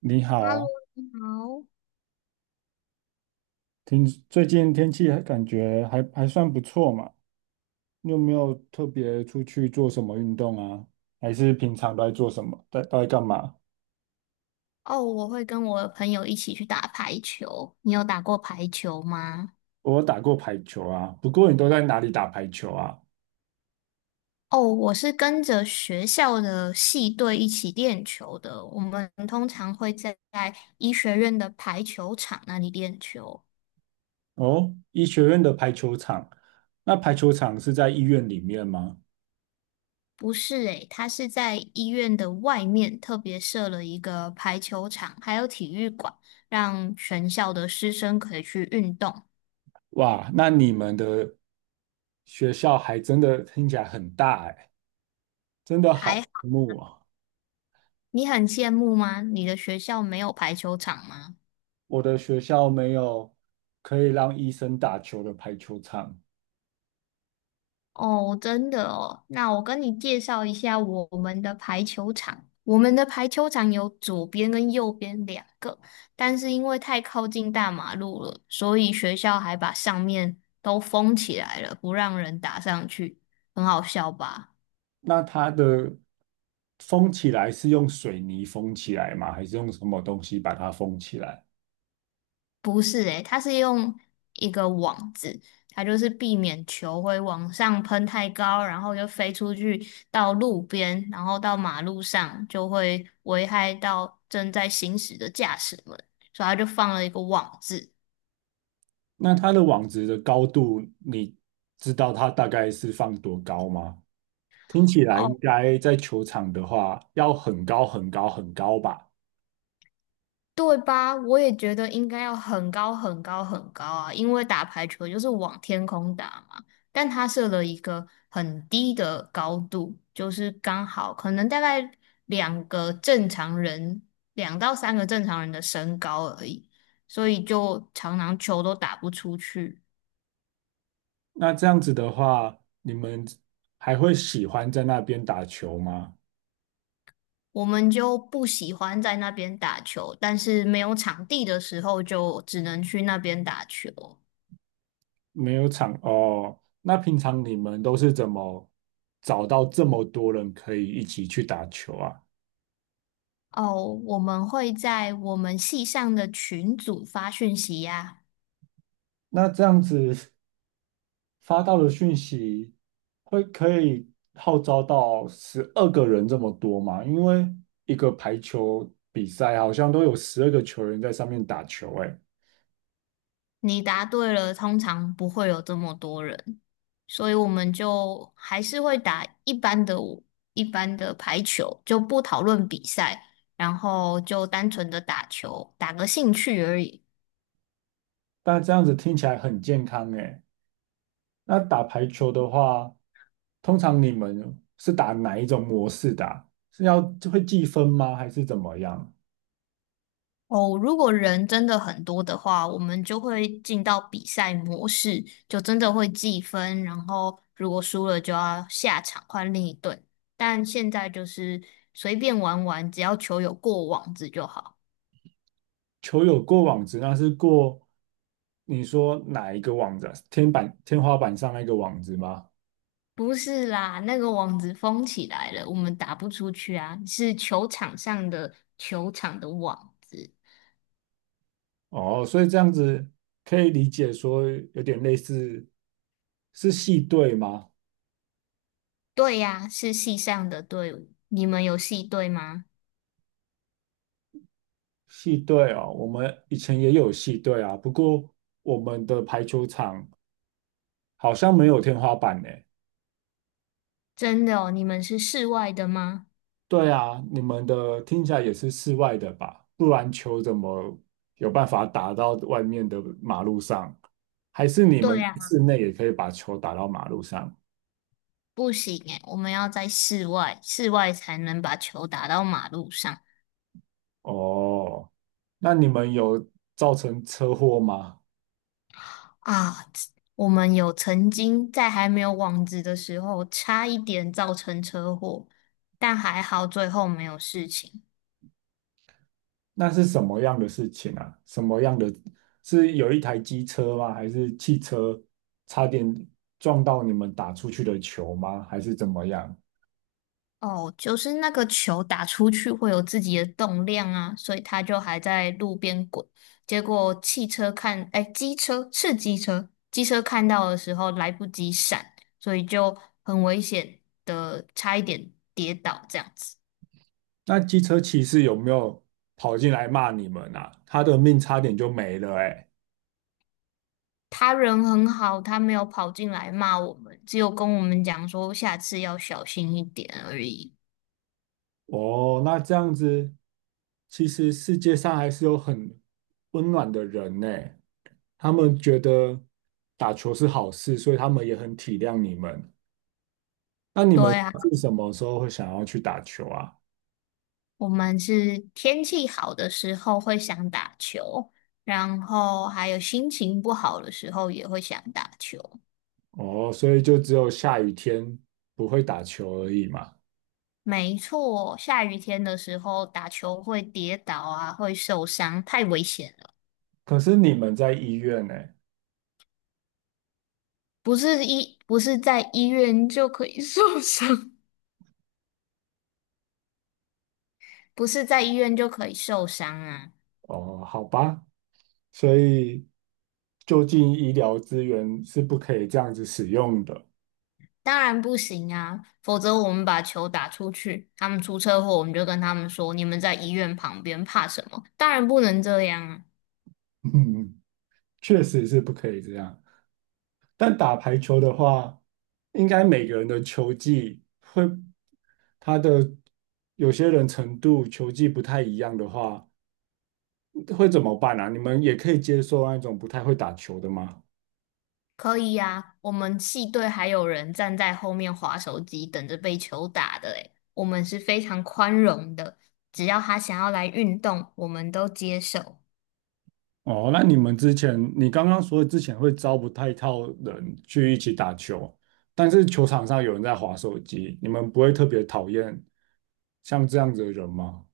你好，哈喽，啊，你好。听，最近天气还感觉还还算不错嘛？你有没有特别出去做什么运动啊？还是平常都在做什么？都在干嘛？哦，我会跟我的朋友一起去打排球。你有打过排球吗？我有打过排球啊，不过你都在哪里打排球啊？哦，我是跟着学校的系队一起练球的。我们通常会在医学院的排球场那里练球。哦，医学院的排球场，那排球场是在医院里面吗？不是诶，他是在医院的外面特别设了一个排球场，还有体育馆，让全校的师生可以去运动。哇，那你们的学校还真的听起来很大哎，真的还好好，羡慕啊！你很羡慕吗？你的学校没有排球场吗？我的学校没有可以让医生打球的排球场。哦，真的哦，那我跟你介绍一下我们的排球场。我们的排球场有左边跟右边两个，但是因为太靠近大马路了，所以学校还把上面都封起来了，不让人打上去，很好笑吧？那它的封起来是用水泥封起来吗？还是用什么东西把它封起来？不是诶，它是用一个网子，它就是避免球会往上喷太高，然后就飞出去到路边，然后到马路上，就会危害到正在行驶的驾驶们，所以它就放了一个网子。那它的网子的高度，你知道它大概是放多高吗？听起来应哦。该在球场的话要很高很高很高吧？对吧？我也觉得应该要很高很高很高啊，因为打排球就是往天空打嘛。但他设了一个很低的高度，就是刚好可能大概两个正常人，两到三个正常人的身高而已，所以就常常球都打不出去。那这样子的话，你们还会喜欢在那边打球吗？我们就不喜欢在那边打球，但是没有场地的时候就只能去那边打球。没有场哦，那平常你们都是怎么找到这么多人可以一起去打球啊？哦，我们会在我们系上的群组发讯息呀。那这样子发到的讯息会可以号召到12个人这么多嘛？因为一个排球比赛好像都有12个球员在上面打球，哎，你答对了，通常不会有这么多人，所以我们就还是会打一般的排球，就不讨论比赛，然后就单纯的打球，打个兴趣而已。但这样子听起来很健康，哎。那打排球的话，通常你们是打哪一种模式的啊是要会计分吗？还是怎么样？哦，如果人真的很多的话，我们就会进到比赛模式，就真的会计分，然后如果输了就要下场换另一队。但现在就是随便玩玩，只要球有过网子就好。球有过网子，那是过你说哪一个网子啊天板、天花板上那个网子吗？不是啦，那个网子封起来了，我们打不出去啊，是球场上的球场的网子。哦，所以这样子可以理解说有点类似是系队吗？对呀，是系上的队伍。你们有系队吗？系队哦，我们以前也有系队啊，不过我们的排球场好像没有天花板呢。真的哦，你们是室外的吗？对啊，你们的听起来也是室外的吧？不然球怎么有办法打到外面的马路上？还是你对们呀。室内也可以把球打到马路上？不行诶，我们要在室外，室外才能把球打到马路上哦，那你们有造成车祸吗？啊。我们有曾经在还没有网子的时候，差一点造成车祸，但还好最后没有事情。那是什么样的事情啊？什么样的？是有一台机车吗？还是汽车差点撞到你们打出去的球吗？还是怎么样？哦，就是那个球打出去会有自己的动量啊，所以它就还在路边滚。结果汽车看，哎，机车是机车，机车看到的时候来不及闪，所以就很危险的，差一点跌倒这样子。那机车骑士有没有跑进来骂你们啊？他的命差点就没了哎、他人很好，他没有跑进来骂我们，只有跟我们讲说下次要小心一点而已。哦，那这样子，其实世界上还是有很温暖的人呢、他们觉得打球是好事，所以他们也很体谅你们。那你对们啊，是什么时候会想要去打球啊？我们是天气好的时候会想打球，然后还有心情不好的时候也会想打球。哦，所以就只有下雨天不会打球而已嘛。没错，下雨天的时候打球会跌倒啊，会受伤，太危险了。可是你们在医院呢？不是在医院就可以 受伤，不是在医院就可以受伤啊。哦，好吧，所以就近医疗资源是不可以这样子使用的。当然不行啊，否则我们把球打出去，他们出车祸，我们就跟他们说，你们在医院旁边，怕什么？当然不能这样啊。嗯，确实是不可以这样。但打排球的话，应该每个人的球技会，他的有些人程度球技不太一样的话，会怎么办啊？你们也可以接受那种不太会打球的吗？可以呀、我们系队还有人站在后面划手机，等着被球打的诶，我们是非常宽容的，只要他想要来运动，我们都接受。哦，那你们之前，你刚刚说之前会招不太到人去一起打球，但是球场上有人在划手机，你们不会特别讨厌像这样子的人吗？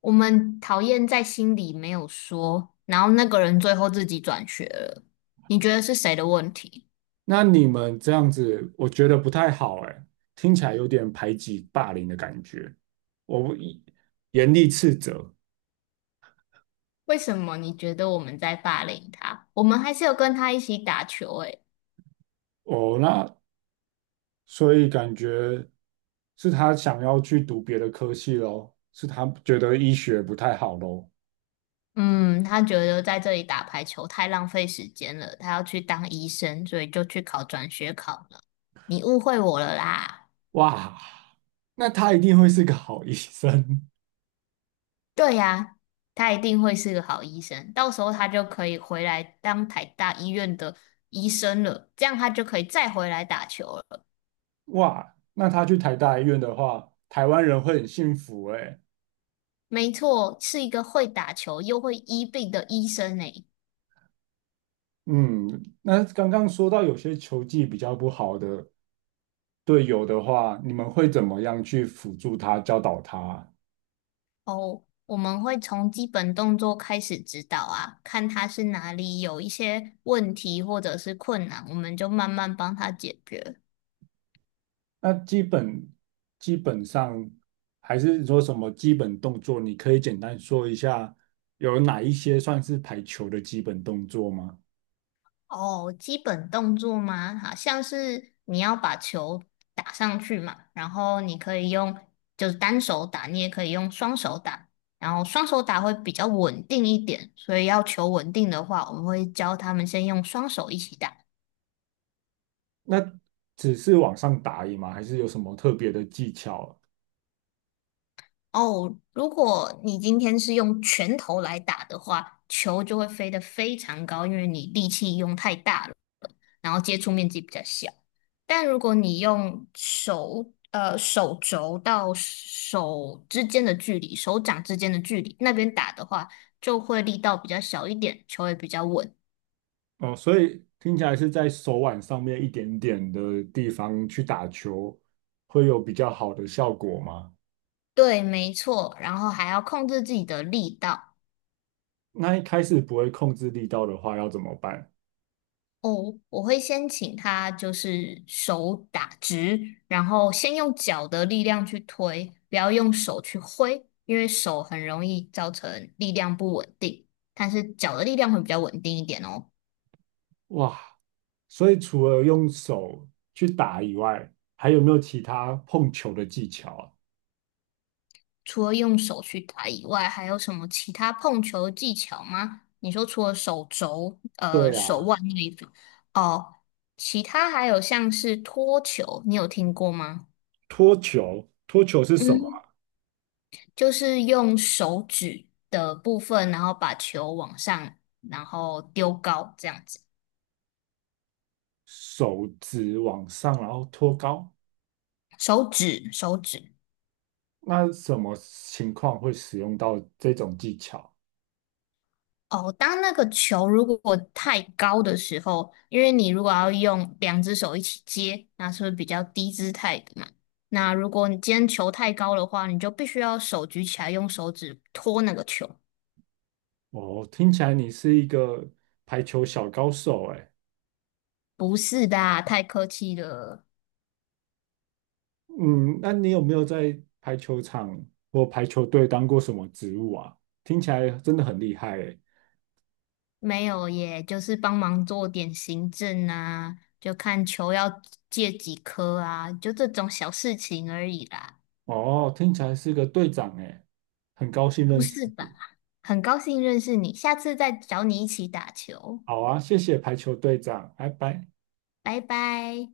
我们讨厌在心里没有说，然后那个人最后自己转学了，你觉得是谁的问题？那你们这样子，我觉得不太好，哎，听起来有点排挤霸凌的感觉。我不一严厉斥责，为什么你觉得我们在霸凌他？我们还是有跟他一起打球诶。哦，那所以感觉是他想要去读别的科系咯，是他觉得医学不太好咯。嗯，他觉得在这里打排球太浪费时间了，他要去当医生，所以就去考转学考了。你误会我了啦。哇，那他一定会是个好医生。对呀，他一定会是个好医生，到时候他就可以回来当台大医院的医生了，这样他就可以再回来打球了。哇，那他去台大医院的话，台湾人会很幸福诶。没错，是一个会打球又会医病的医生呢。嗯，那刚刚说到有些球技比较不好的队友的话，你们会怎么样去辅助他、教导他？哦，我们会从基本动作开始指导啊，看他是哪里有一些问题或者是困难，我们就慢慢帮他解决。那基本上还是说什么基本动作，你可以简单说一下有哪一些算是排球的基本动作吗？哦，基本动作吗？好像是你要把球打上去嘛，然后你可以用就是单手打，你也可以用双手打，然后双手打会比较稳定一点，所以要求稳定的话，我们会教他们先用双手一起打。那只是往上打而已吗？还是有什么特别的技巧？哦，如果你今天是用拳头来打的话，球就会飞得非常高，因为你力气用太大了，然后接触面积比较小。但如果你用手，手肘到手之间的距离，手掌之间的距离，那边打的话，就会力道比较小一点，球也比较稳。哦，所以听起来是在手腕上面一点点的地方去打球，会有比较好的效果吗？对，没错，然后还要控制自己的力道。那一开始不会控制力道的话，要怎么办？哦，我会先请他就是手打直，然后先用脚的力量去推，不要用手去挥，因为手很容易造成力量不稳定。但是脚的力量会比较稳定一点哦。哇，所以除了用手去打以外，还有没有其他碰球的技巧啊？除了用手去打以外，还有什么其他碰球的技巧吗？你说除了手肘、对手啊，腕那一种，哦，其他还有像是托球，你有听过吗？托球，托球是什么啊就是用手指的部分，然后把球往上，然后丢高这样子。手指往上，然后托高。手指，手指。那什么情况会使用到这种技巧？哦，当那个球如果太高的时候，因为你如果要用两只手一起接，那是不是比较低姿态的嘛？那如果你今天球太高的话，你就必须要手举起来，用手指托那个球。哦，听起来你是一个排球小高手哎。不是的啊太客气了。嗯，那你有没有在排球场或排球队当过什么职务啊？听起来真的很厉害哎。没有耶，就是帮忙做点行政啊，就看球要借几颗啊，就这种小事情而已啦，哦，听起来是个队长哎，很高兴不认识是吧？你。很高兴认识你，下次再找你一起打球，好啊，谢谢排球队长，拜拜。拜拜。